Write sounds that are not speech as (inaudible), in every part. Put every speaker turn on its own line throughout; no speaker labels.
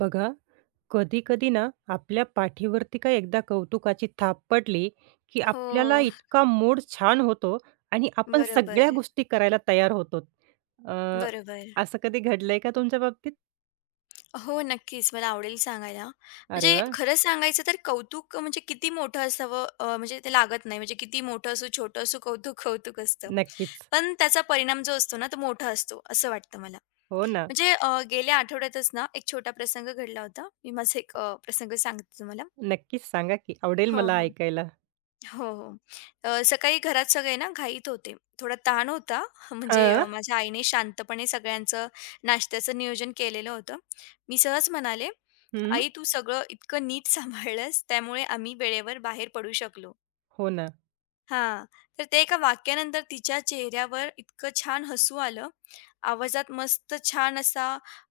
बघा, कधी-कधी ना आपल्या पाठीवरती काही एकदा कौतुकाची थाप पडली, की आपल्याला
हो,
इतका मूड छान होतो आणि आपण सगळ्या
बरोबर,
गोष्टी करायला तयार होतो. अ,
बरोबर.
असं कधी घडलंय का तुमच्या बाबतीत?
हो, नक्कीच मला आवडेल सांगायला.
अरे
म्हणजे
वा,
खरं सांगायचं तर कौतुक म्हणजे किती मोठं असावं म्हणजे ते लागत नाही. म्हणजे किती मोठं असो, छोटं असो, कौतुक कौतुक असतं.
नक्कीच.
पण त्याचा परिणाम जो असतो ना, तो मोठा असतो, असं वाटतं मला.
हो ना.
म्हणजे गेल्या आठवड्यातच ना, एक छोटा प्रसंग घडला होता. मी माझा एक प्रसंग सांगते तुम्हाला.
नक्कीच सांगा की आवडेल
हो,
मला
हो.
ऐकायला.
हो, हो. सकाळी घरात सगळे ना घाईत होते. थोडा ताण होता. (laughs) म्हणजे
हां.
माझ्या आईने शांतपणे सगळ्यांचं नाश्त्याचं नियोजन केलेलं होतं. मी सहज म्हणाले,
हं.
"आई, तू सगळं इतकं नीट (laughs) सांभाळलंस, त्यामुळे आम्ही वेळेवर बाहेर पडू शकलो."
हो ना.
हां. तर त्या एका वाक्यानंतर तिच्या चेहऱ्यावर इतकं छान हसू आलं. आवाजात मस्त छान असा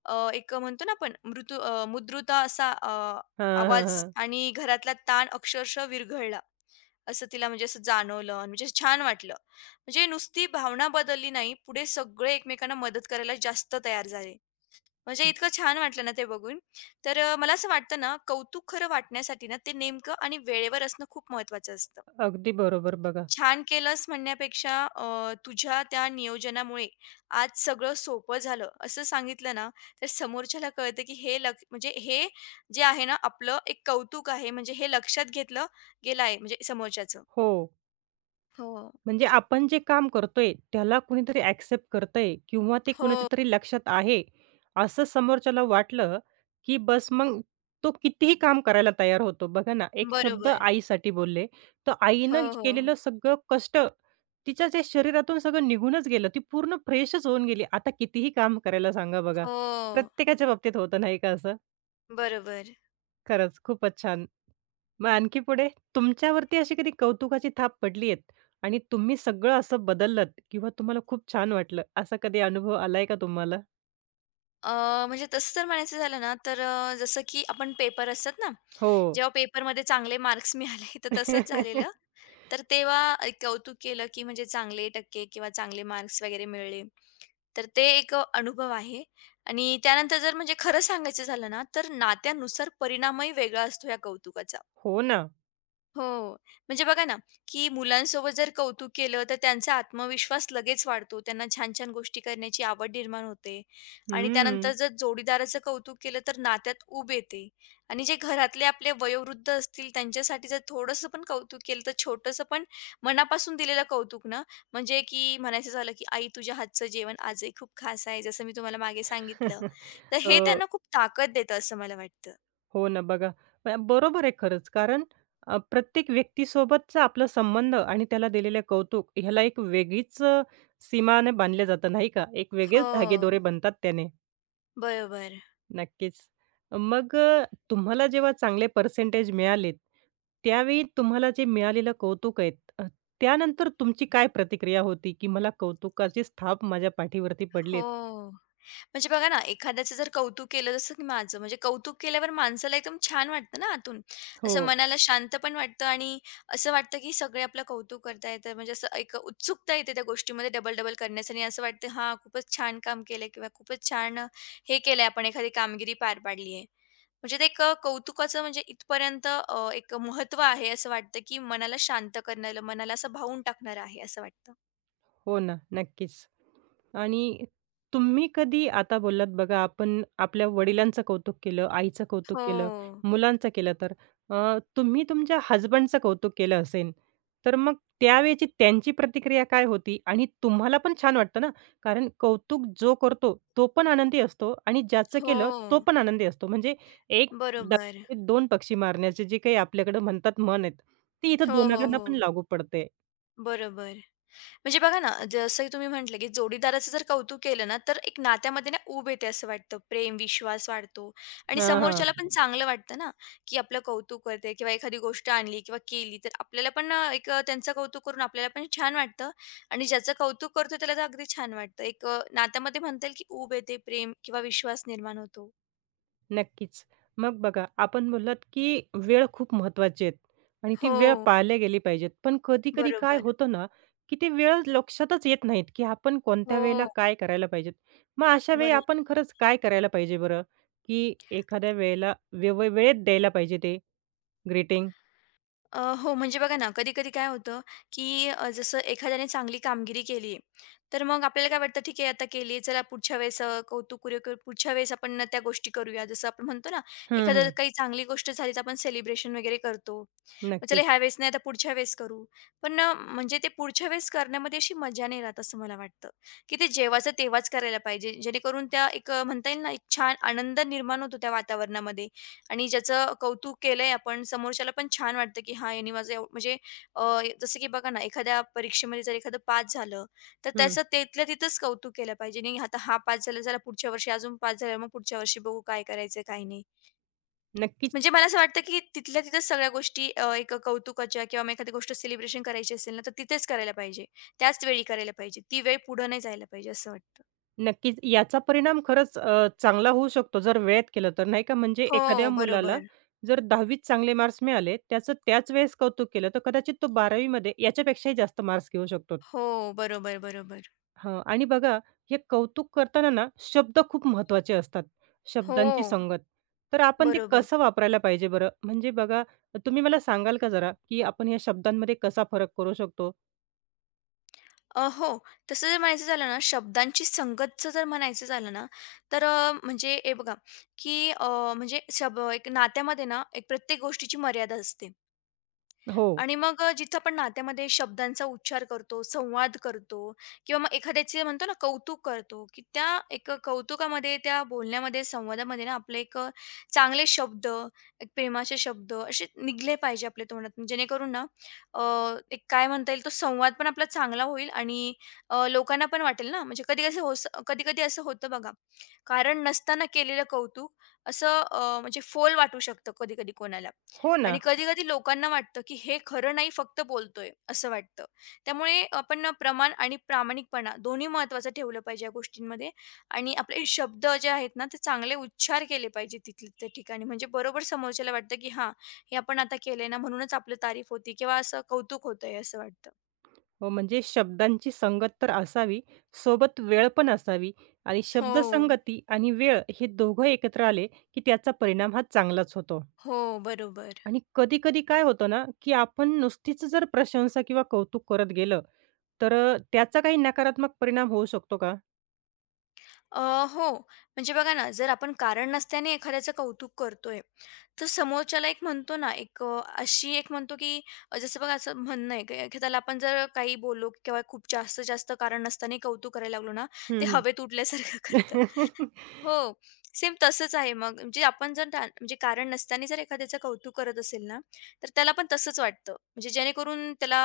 एक म्हणतो ना आपण मृदू मुद्रुता असा
हां, हां,
आवाज
हां.
आणि घरातला ताण अक्षरशः विरघळला. असं तिला म्हणजे असं जाणवलं आणि म्हणजे असं छान वाटलं. म्हणजे नुसती भावना बदलली नाही, पुढे सगळे एकमेकांना मदत करायला जास्त तयार झाले. म्हणजे इतकं छान वाटलं ना ते बघून. तर मला असं वाटतं ना, कौतुक खरं वाटण्यासाठी ना, ते नेमकं आणि वेळेवर असणं खूप महत्त्वाचं असतं.
अगदी बरोबर बघा.
छान केलंस म्हणण्यापेक्षा तुझ्या त्या नियोजनामुळे आज सगळं सोपं झालं, असं सांगितलं ना, तर समोरच्याला कळतं की हे म्हणजे हे जे आहे ना, आपलं एक कौतुक आहे. म्हणजे हे लक्षात घेतलं गेलं आहे म्हणजे समोरच्याचं.
हो.
हो.
म्हणजे आपण जे काम करतोय, त्याला कुणीतरी एक्सेप्ट करतंय किंवा ते कुणाच्या
हो,
तरी लक्षात आहे, असं समोरच्याला वाटलं, की बस मग तो कितीही काम करायला तयार होतो. बघा ना, एक शब्द
बरोबर.
आईसाठी बोलले, तर
हो,
आईनं
हो.
केलेलं सगळं कष्ट तिच्या त्या शरीरातून सगळं निघूनच गेलं. ती पूर्ण फ्रेशच होऊन गेली. आता कितीही काम करायला सांगा बघा.
हो,
प्रत्येकाच्या बाबतीत होतं नाही का असं?
बरोबर.
खरंच खूपच छान. मग आणखी पुढे तुमच्यावरती अशी कधी कौतुकाची थाप पडली आहेत आणि तुम्ही सगळं असं बदललत किंवा तुम्हाला खूप छान वाटलं, असा कधी अनुभव आलाय का तुम्हाला?
अ, म्हणजे तसं जर म्हणायचं झालं ना, तर जसं की आपण पेपर असतात ना,
हो.
जेव्हा पेपरमध्ये चांगले मार्क्स (laughs) मिळाले, तर तसंच झालेलं.
(laughs)
तर तेव्हा एक कौतुक केलं, की म्हणजे चांगले टक्के किंवा चांगले मार्क्स वगैरे मिळले. तर ते एक अनुभव आहे आणि त्यानंतर जर म्हणजे खरं सांगायचं झालं ना, तर नात्यानुसार परिणामही वेगळा असतो या कौतुकाचा.
हो ना.
हो. म्हणजे बघा ना, की मुलांसोबत जर कौतुक केलं, तर त्यांचा आत्मविश्वास लगेच वाढतो. त्यांना छान-छान गोष्टी करण्याची आवड निर्माण होते आणि त्यानंतर
हं.
जर जोडीदाराचं कौतुक केलं, तर नात्यात ऊब येते आणि जे घरातले आपले वयोवृद्ध असतील, त्यांच्यासाठी जर थोडंसं पण कौतुक केलं, तर छोटंसं पण मनापासून दिलेलं कौतुक ना, म्हणजे की म्हणायचं झालं, की "आई, तुझ्या हातचं जेवण आजही खूप खास आहे," जसं मी तुम्हाला मागे सांगितलं.
(laughs)
तर
अ,
हे त्यांना खूप ताकद देतं, असं मला वाटतं.
हो ना, बघा. बरोबर आहे खरंच. कारण प्रत्येक व्यक्तीसोबतचा आपला संबंध आणि त्याला दिलेले कौतुक ह्याला एक वेगळीच सीमाने बांधले जातं नाही का? एक वेगळेच
हो.
धागेदोरे बनतात त्याने.
बरोबर.
नक्कीच. मग तुम्हाला जेव्हा चांगले पर्सेंटेज मिळालेत, त्यावेळी तुम्हाला जे मिळालेलं कौतुक आहे, अ, त्यानंतर तुमची काय प्रतिक्रिया होती, की मला कौतुकाचे थाप माझ्या पाठीवरती
हो.
पडलेत?
म्हणजे बघा ना, एखाद्याचं जर कौतुक केलं जसं की माझं म्हणजे कौतुक केल्यावर माणसाला एकदम छान वाटतं ना आतून.
हो.
असं मनाला शांत पण वाटतं आणि असं वाटतं की सगळे आपलं कौतुक करतायत. तर म्हणजे असं एक उत्सुकता येते त्या गोष्टीमध्ये डबल-डबल करण्याचं आणि असं वाटतं हां, खूपच छान काम केलंय किंवा खूपच छान हे केलंय आपण एखादी कामगिरी पार पाडली आहे. म्हणजे ते एक कौतुकाचं म्हणजे इथपर्यंत एक महत्त्व आहे असं वाटतं की मनाला शांत करणारं, मनाला असं भावून टाकणारं आहे असं वाटतं.
हो ना, नक्कीच. आणि तुम्ही कधी आता बोललात बघा, आपण आपल्या वडिलांचं कौतुक केलं, आईचं कौतुक केलं,
हो.
मुलांचं केलं तर अ, तुम्ही तुमच्या हसबंडचं कौतुक केलं असेन, तर मग त्यावेळची त्यांची प्रतिक्रिया काय होती? आणि तुम्हाला पण छान वाटतं ना, कारण कौतुक जो करतो, तो पण आनंदी असतो आणि ज्याचं
हो.
केलं, तो पण आनंदी असतो. म्हणजे एक
बरोबर.
दगडात 2 पक्षी मारण्याचे जे काही आपल्याकडे म्हणतात म्हण आहेत, ती इथं
हो, हो,
दोघांना
हो.
पण लागू पडते.
बरोबर. म्हणजे बघा ना, जसं तुम्ही म्हटलं, की जोडीदाराचं जर कौतुक केलं ना, तर एक नात्यामध्ये ना ऊब येते असं वाटतं. प्रेम, विश्वास वाढतो आणि
हां, हां.
समोरच्याला पण चांगलं वाटतं ना, की आपलं कौतुक करते किंवा एखादी गोष्ट आणली किंवा केली, तर आपल्याला पण एक त्यांचं कौतुक करून आपल्याला पण छान वाटतं आणि ज्याचं कौतुक करतो त्याला तर अगदी छान वाटतं. एक नात्यामध्ये म्हणता येईल, की ऊब येते, प्रेम किंवा विश्वास निर्माण होतो.
नक्कीच. मग बघा, आपण बोललात की वेळ खूप महत्त्वाची आहे आणि ती वेळ
हो.
पाळल्या गेली पाहिजेत. पण कधी-कधी काय
बरोबर.
होतं ना, की ती वेळ लक्षातच येत नाहीत, की आपण कोणत्या वेळेला
हो.
काय करायला पाहिजेत. मग अशा वेळी
बरोबर.
आपण खरंच काय करायला पाहिजे बरं? की एखाद्या वेळेला वेळेत द्यायला पाहिजे ते ग्रीटिंग?
हो, म्हणजे बघा ना, कधी-कधी काय होतं, की जसं एखाद्याने चांगली कामगिरी केली, तर मग आपल्याला काय वाटतं, ठीक आहे, आता केली, चला पुढच्या वेळेस कौतुक करूया किंवा पुढच्या वेळेस आपण ना त्या गोष्टी करूया. जसं आपण म्हणतो ना,
हं,
एखादं
हं.
काही चांगली गोष्ट झाली, तर आपण सेलिब्रेशन वगैरे करतो. मग चला
नक्कीच.
ह्यावेळेस नाही, आता पुढच्या वेळेस करू. पण म्हणजे ते पुढच्या वेळेस करण्यामध्ये अशी मजा नाही राहत, असं मला वाटतं, की ते जेव्हाचं तेव्हाच करायला पाहिजे, जेणेकरून त्या एक म्हणता येईल ना, एक छान आनंद निर्माण होतो त्या वातावरणामध्ये. आणि ज्याचं कौतुक केलंय आपण समोरच्याला पण छान वाटतं, की हां, याने माझं म्हणजे जसं की बघा ना, एखाद्या परीक्षेमध्ये जर एखादं पास झालं, तर
हं.
त्याचं तिथल्या तिथंच कौतुक केलं पाहिजे. नाही आता हा पास झाला, चला पुढच्या वर्षी अजून पास झाला, मग पुढच्या वर्षी बघू काय करायचं काय नाही.
नक्कीच.
म्हणजे मला असं वाटतं, की तिथल्या तिथंच सगळ्या गोष्टी एक कौतुकाच्या किंवा मग एखादी गोष्ट सेलिब्रेशन करायची असेल ना, तर तिथेच करायला पाहिजे. त्याच वेळी करायला पाहिजे. ती वेळ पुढं नाही जायला पाहिजे असं वाटतं.
नक्कीच. याचा परिणाम खरंच चांगला होऊ शकतो जर वेळेत केलं तर, नाही का? म्हणजे एखाद्या
हो,
मुलाला
बरोबर.
जर 10वी चांगले मार्क्स मिळाले, त्याचं त्याच वेळेस कौतुक केलं, तर कदाचित तो 12वी मध्ये याच्यापेक्षाही जास्त मार्क्स घेऊ शकतो.
हो, बरोबर, बरोबर.
हां. आणि बघा हे कौतुक करताना ना, शब्द खूप महत्त्वाचे असतात.
हो,
शब्दांची संगत. तर आपण ते
बरोबर.
कसं वापरायला पाहिजे बरं? म्हणजे बघा तुम्ही मला सांगाल का जरा, की आपण या शब्दांमध्ये कसा फरक करू शकतो?
हो. तसं जर म्हणायचं झालं ना, शब्दांची संगतचं जर म्हणायचं झालं ना, तर म्हणजे हे बघा, की म्हणजे एक नात्यामध्ये ना, एक प्रत्येक गोष्टीची मर्यादा असते.
हो.
आणि मग जिथं आपण नात्यामध्ये शब्दांचा उच्चार करतो, संवाद करतो किंवा मग एखाद्याचे म्हणतो ना कौतुक करतो, की त्या एक कौतुकामध्ये, त्या बोलण्यामध्ये, संवादामध्ये ना आपले एक चांगले शब्द, एक प्रेमाचे शब्द असे निघले पाहिजे आपल्या तोंडातून. जेणेकरून ना अ, एक काय म्हणता येईल, तो संवाद पण आपला चांगला होईल आणि लोकांना पण वाटेल ना, म्हणजे कधी कसं होस कधी-कधी असं होतं बघा, कारण नसताना केलेलं कौतुक असं म्हणजे फोल वाटू शकतं कधी-कधी कोणाला.
हो
आणि
ना.
कधी-कधी लोकांना वाटतं, की हे खरं नाही फक्त बोलतोय, असं वाटतं. त्यामुळे आपण ना प्रमाण आणि प्रामाणिकपणा दोन्ही महत्त्वाचं ठेवलं पाहिजे या गोष्टींमध्ये आणि आपले शब्द जे आहेत ना, ते चांगले उच्चार केले पाहिजे तिथले त्या ठिकाणी. म्हणजे बरोबर समोरच्याला वाटतं, की हां, हे आपण आता केलंय ना म्हणूनच आपली तारीफ होती किंवा असं कौतुक होतंय असं वाटतं.
हो, म्हणजे शब्दांची संगत तर असावी, सोबत वेळ पण असावी आणि
हो.
शब्दसंगती आणि वेळ हे दोघं एकत्र आले, की त्याचा परिणाम हा चांगलाच होतो.
हो, बरोबर.
आणि कधी-कधी काय होतं ना, की आपण नुसतीच जर प्रशंसा किंवा कौतुक करत गेलं, तर त्याचा काही नकारात्मक परिणाम होऊ शकतो का?
अ, हो. म्हणजे बघा ना, जर आपण कारण नसल्याने एखाद्याचं कौतुक करतोय, तर समोरच्याला एक म्हणतो ना, एक अशी एक म्हणतो की जसं बघा असं म्हणणं आहे, की एखाद्याला आपण जर काही बोललो किंवा खूप जास्त-जास्त कारण नसतानाही कौतुक करायला लागलो ना,
हं,
ते
हं.
हवेत उडल्यासारखं (laughs) करतं.
(laughs)
हो. सेम तसंच आहे मग. म्हणजे आपण जर म्हणजे कारण नसताना जर एखाद्याचं कौतुक करत असेल ना, तर त्याला पण तसंच वाटतं. म्हणजे जेणेकरून त्याला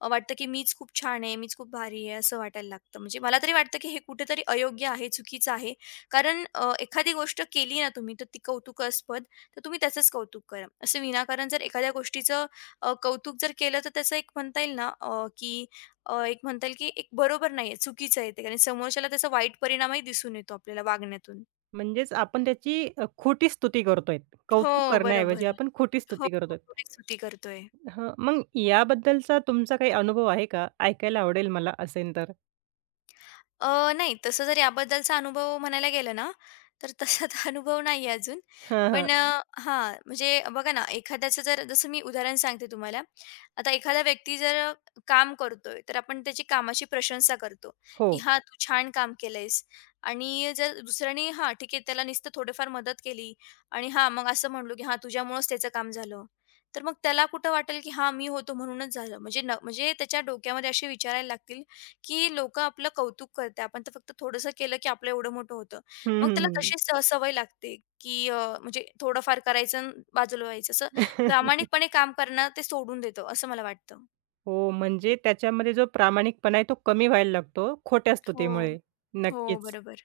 वाटतं की मीच खूप छान आहे, मीच खूप भारी आहे असं वाटायला लागतं. म्हणजे मला तरी वाटतं की हे कुठेतरी अयोग्य आहे, चुकीचं आहे. कारण एखादी गोष्ट केली ना तुम्ही, तर ती कौतुकास्पद, तर तुम्ही त्याचंच कौतुक करा. असं विनाकारण जर एखाद्या गोष्टीचं कौतुक जर केलं, तर त्याचं एक म्हणता येईल ना की एक म्हणता येईल की एक बरोबर नाही आहे, चुकीचं आहे ते. कारण समोरच्याला त्याचा वाईट परिणामही दिसून येतो आपल्याला वागण्यातून.
म्हणजेच आपण त्याची खोटी स्तुती करतोय. कौतुक
हो,
करण्याऐवजी
बरोबर.
आपण खोटी
हो,
स्तुती
हो,
करतोय.
थोडी स्तुती करतोय.
हं, मग याबद्दलचा तुमचा काही अनुभव आहे का? ऐकायला आवडेल मला असेल तर.
नाही तसं जर याबद्दलचा अनुभव म्हणायला गेलं ना, तर तसा तर (laughs) अनुभव नाहीये अजून.
हां, हां.
पण हं. हां, म्हणजे बघा ना, एखाद्याचं जर जसं मी उदाहरण सांगते तुम्हाला. आता एखादा व्यक्ती जर काम करतोय, तर आपण त्याची कामाची प्रशंसा करतो,
हो.
की "हां, तू छान काम केलंयस." आणि जर दुसऱ्याने हां, ठीक आहे, त्याला नुसतं थोडीफार मदत केली आणि हां, मग असं म्हणलो, की "हां, तुझ्यामुळेच त्याचं काम झालं." तर मग त्याला कुठं वाटेल, की "हां, मी होतो म्हणूनच झालं." म्हणजे म्हणजे त्याच्या डोक्यामध्ये असे विचार लागतील, की लोकं आपलं कौतुक करते, आपण तर फक्त थोडंसं केलं की आपलं एवढं मोठं होतं.
हं,
मग
हं,
त्याला
हं.
तशी सवय लागते की म्हणजे थोडंफार करायचं आणि बाजूला व्हायचं. असं
(laughs)
प्रामाणिकपणे काम करणं ते सोडून देतो असं मला वाटतं.
हो, म्हणजे त्याच्यामध्ये जो प्रामाणिकपणा आहे तो कमी व्हायला लागतो खोट्या
हो.
स्तुतीमुळे.
हो,
नक्कीच.
बरोबर.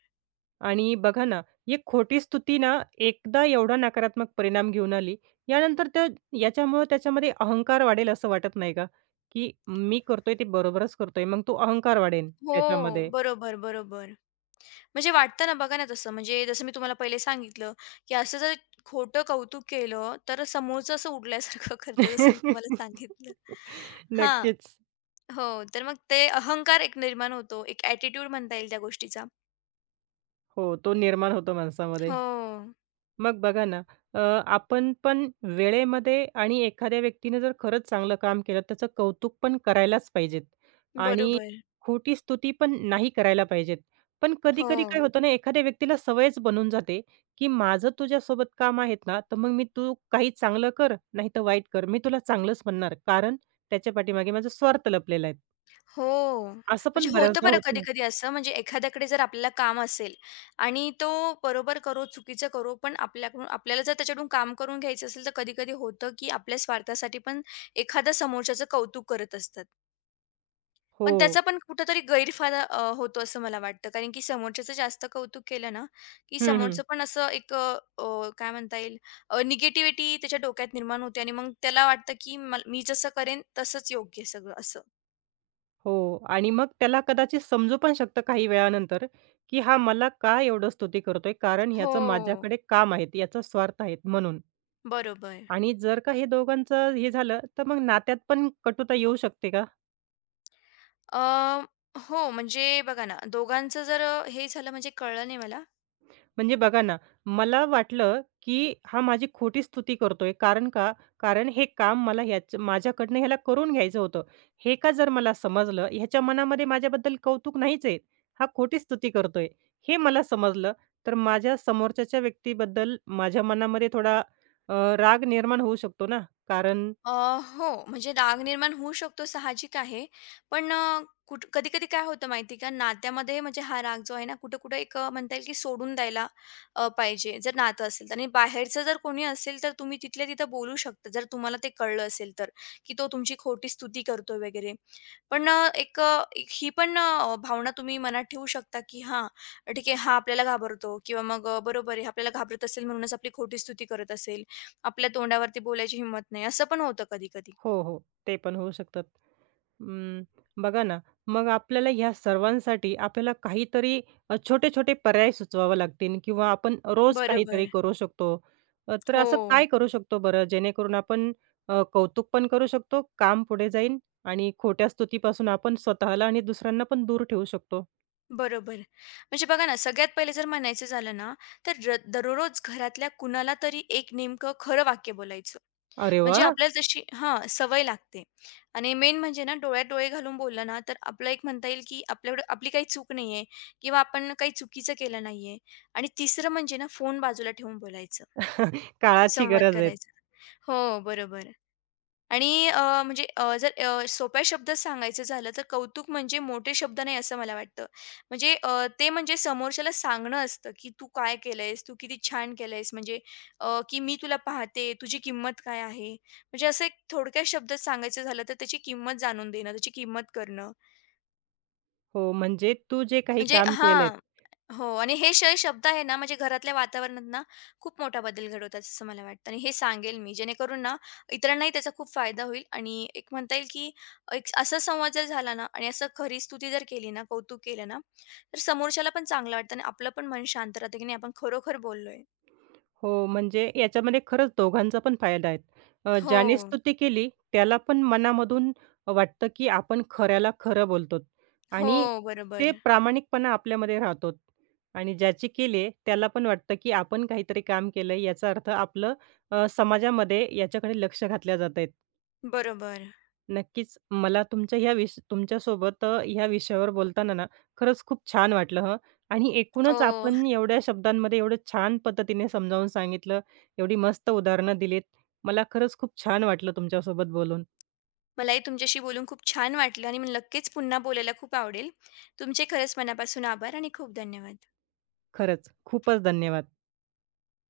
आणि बघा ना, ही खोटी स्तुती ना एकदा एवढा नकारात्मक परिणाम घेऊन आली, यानंतर त्या याच्यामुळे त्याच्यामध्ये अहंकार वाढेल असं वाटत नाही का? की मी करतोय ते बरोबरच करतोय. मग तो अहंकार वाढेल
हो,
त्याच्यामध्ये.
बरोबर, बरोबर. म्हणजे वाटतं ना बघा ना तसं म्हणजे जसं मी तुम्हाला पहिले सांगितलं, की असं जर खोटं कौतुक केलं तर समोरचं असं उडल्यासारखं (laughs) करतं जसं मी तुम्हाला सांगितलं.
(laughs)
हां.
नक्कीच.
हो, तर मग ते अहंकार एक निर्माण होतो. एक ॲटिट्यूड म्हणता येईल त्या गोष्टीचा.
हो, तो निर्माण होतो माणसामध्ये.
हो.
मग बघा ना, अ, आपण पण वेळेमध्ये आणि एखाद्या व्यक्तीने जर खरंच चांगलं काम केलं, त्याचं कौतुक पण करायलाच पाहिजेत आणि
बरोबर.
खोटी स्तुती पण नाही करायला पाहिजेत. पण कधी-कधी काय
हो,
होतं ना, एखाद्या व्यक्तीला सवयच बनून जाते, की माझं तुझ्यासोबत काम आहेत ना, तर मग मी तू काही चांगलं कर, नाहीतर वाईट कर. मी तुला चांगलंच म्हणणार, कारण त्याच्या पाठीमागे माझा स्वार्थ लपलेला आहे.
हो.
असं पण
म्हणजे होतं
बऱ्याचदा
बरं
होतं.
कधी-कधी असं म्हणजे एखाद्याकडे जर आपल्याला काम असेल आणि तो बरोबर करो, चुकीचं करो, पण आपल्याकडून आपल्याला जर त्याच्याकडून काम करून घ्यायचं असेल, तर कधी-कधी होतं, की आपल्या स्वार्थासाठी पण एखादा समोरच्याचं कौतुक करत असतात.
हो.
पण त्याचा पण कुठेतरी गैरफायदा होतो असं मला वाटतं. कारण की समोरच्याचं जास्त कौतुक केलं ना, की
हं, हं.
समोरचं पण असं एक अ, अ, काय म्हणता येईल निगेटिव्हिटी त्याच्या डोक्यात निर्माण होते आणि मग त्याला वाटतं, की मी जसं करेन तसंच योग्य सगळं असं.
हो आणि मग त्याला कदाचित समजू पण शकतं काही वेळानंतर, की हा मला का एवढं स्तुती करतोय? कारण ह्याचं
हो.
माझ्याकडे काम आहेत, याचा स्वार्थ आहेत म्हणून.
बरोबर.
आणि जर का हे दोघांचं हे झालं, तर मग नात्यात पण कटुता येऊ शकते का?
अ, हो, म्हणजे बघा ना, दोघांचं जर हे झालं म्हणजे कळलं नाही मला.
म्हणजे बघा ना, मला वाटलं, की हा माझी खोटी स्तुती करतोय. कारण का? कारण हे काम मला ह्याच माझ्याकडनं ह्याला करून घ्यायचं होतं. हे का जर मला समजलं, ह्याच्या मनामध्ये माझ्याबद्दल कौतुक नाहीच आहे. हा खोटी स्तुती करतोय, हे मला समजलं, तर माझ्या समोरच्याच्या व्यक्तीबद्दल माझ्या मनामध्ये थोडा राग निर्माण होऊ शकतो ना. कारण
अ, हो, म्हणजे राग निर्माण होऊ शकतो साहजिक आहे. पण कधी-कधी काय होतं माहिती आहे का, नात्यामध्ये म्हणजे हा राग जो आहे ना, कुठं-कुठं एक म्हणता येईल की सोडून द्यायला पाहिजे. जर नातं असेल तर. आणि बाहेरचं जर कोणी असेल, तर तुम्ही तिथल्या तिथं बोलू शकता, जर तुम्हाला ते कळलं असेल तर, की तो तुमची खोटी स्तुती करतोय वगैरे. पण एक ही पण भावना तुम्ही मनात ठेवू शकता, की हां, ठीक आहे, हा आपल्याला घाबरतो किंवा मग बरोबर आहे, हा आपल्याला घाबरत असेल म्हणूनच आपली खोटी स्तुती करत असेल. आपल्या तोंडावरती बोलायची हिंमत नाही, असं पण होतं कधी-कधी.
हो, हो. ते पण होऊ शकतात. अं, बघा ना, मग आपल्याला ह्या सर्वांसाठी आपल्याला काहीतरी छोटे-छोटे पर्याय सुचवावे लागतील किंवा आपण रोज काहीतरी
बरोबर.
करू शकतो. तर असं
हो,
काय करू शकतो बरं, जेणेकरून आपण कौतुक पण करू शकतो, काम पुढे जाईल आणि खोट्या स्तुतीपासून आपण स्वतःला आणि दुसऱ्यांना पण दूर ठेवू शकतो?
बरोबर. म्हणजे बघा ना, सगळ्यात पहिले जर म्हणायचं झालं ना, तर दररोज घरातल्या कुणाला तरी एक नेमकं खरं वाक्य बोलायचं.
अरे
म्हणजे
वाह!
आपल्याला तशी हां, सवय लागते. आणि मेन म्हणजे ना, डोळ्यात डोळे घालून बोललं ना, तर आपलं एक म्हणता येईल, की आपल्याकडे आपली काही चूक नाहीये किंवा आपण काही चुकीचं केलं नाहीये. आणि तिसरं म्हणजे ना, फोन बाजूला ठेवून बोलायचं,
काळाची
संवाद
गरज आहे.
करायचा. हो, बरोबर. आणि म्हणजे जर सोप्या शब्दात सांगायचं झालं तर कौतुक म्हणजे मोठे शब्द नाही असं मला वाटतं. म्हणजे ते म्हणजे समोरच्याला सांगणं असतं, की "तू काय केलंयस? तू किती छान केलंयस." म्हणजे की "मी तुला पाहते, तुझी किंमत काय आहे?" म्हणजे असं एक थोडक्या शब्दात सांगायचं झालं तर त्याची किंमत जाणून देणं, त्याची किंमत करणं.
हो, म्हणजे तू जे काही
म्हणजे
काम केलंय
हां. हो आणि हे शब्द आहे ना, म्हणजे घरातल्या वातावरणात ना, खूप मोठा बदल घडवतात असं मला वाटतं आणि हे सांगेल मी. जेणेकरून ना, इतरांनाही त्याचा खूप फायदा होईल आणि एक म्हणता येईल, की एक असा संवाद जर झाला ना आणि असं खरी स्तुती जर केली ना, कौतुक केलं ना, तर समोरच्याला पण चांगलं वाटतं आणि आपलं पण मन शांत राहतं, की नाही आपण खरोखर बोललोय.
हो, म्हणजे याच्यामध्ये खरंच दोघांचा पण फायदा आहे. ज्याने
हो.
स्तुती केली त्याला पण मनामधून वाटतं, की आपण खऱ्याला खरं बोलतो
हो.
आणि ते
बरोबर.
प्रामाणिकपणा आपल्यामध्ये राहतो आणि ज्याची केली त्याला पण वाटतं, की आपण काहीतरी काम केलंय याचा अर्थ आपलं समाजामध्ये याच्याकडे लक्ष घातल्या जात आहेत.
बरोबर.
नक्कीच. मला तुमच्या ह्या तुमच्यासोबत ह्या विषयावर बोलताना ना, खरंच खूप छान वाटलं हं. आणि एकूणच
हो.
आपण एवढ्या शब्दांमध्ये एवढं छान पद्धतीने समजावून सांगितलं, एवढी मस्त उदाहरणं दिलीत. मला खरंच खूप छान वाटलं तुमच्यासोबत बोलून.
मलाही तुमच्याशी बोलून खूप छान वाटलं आणि मी नक्कीच पुन्हा बोलायला खूप आवडेल. तुमचे खरंच मनापासून आभार आणि खूप धन्यवाद.
खरंच खूपच धन्यवाद.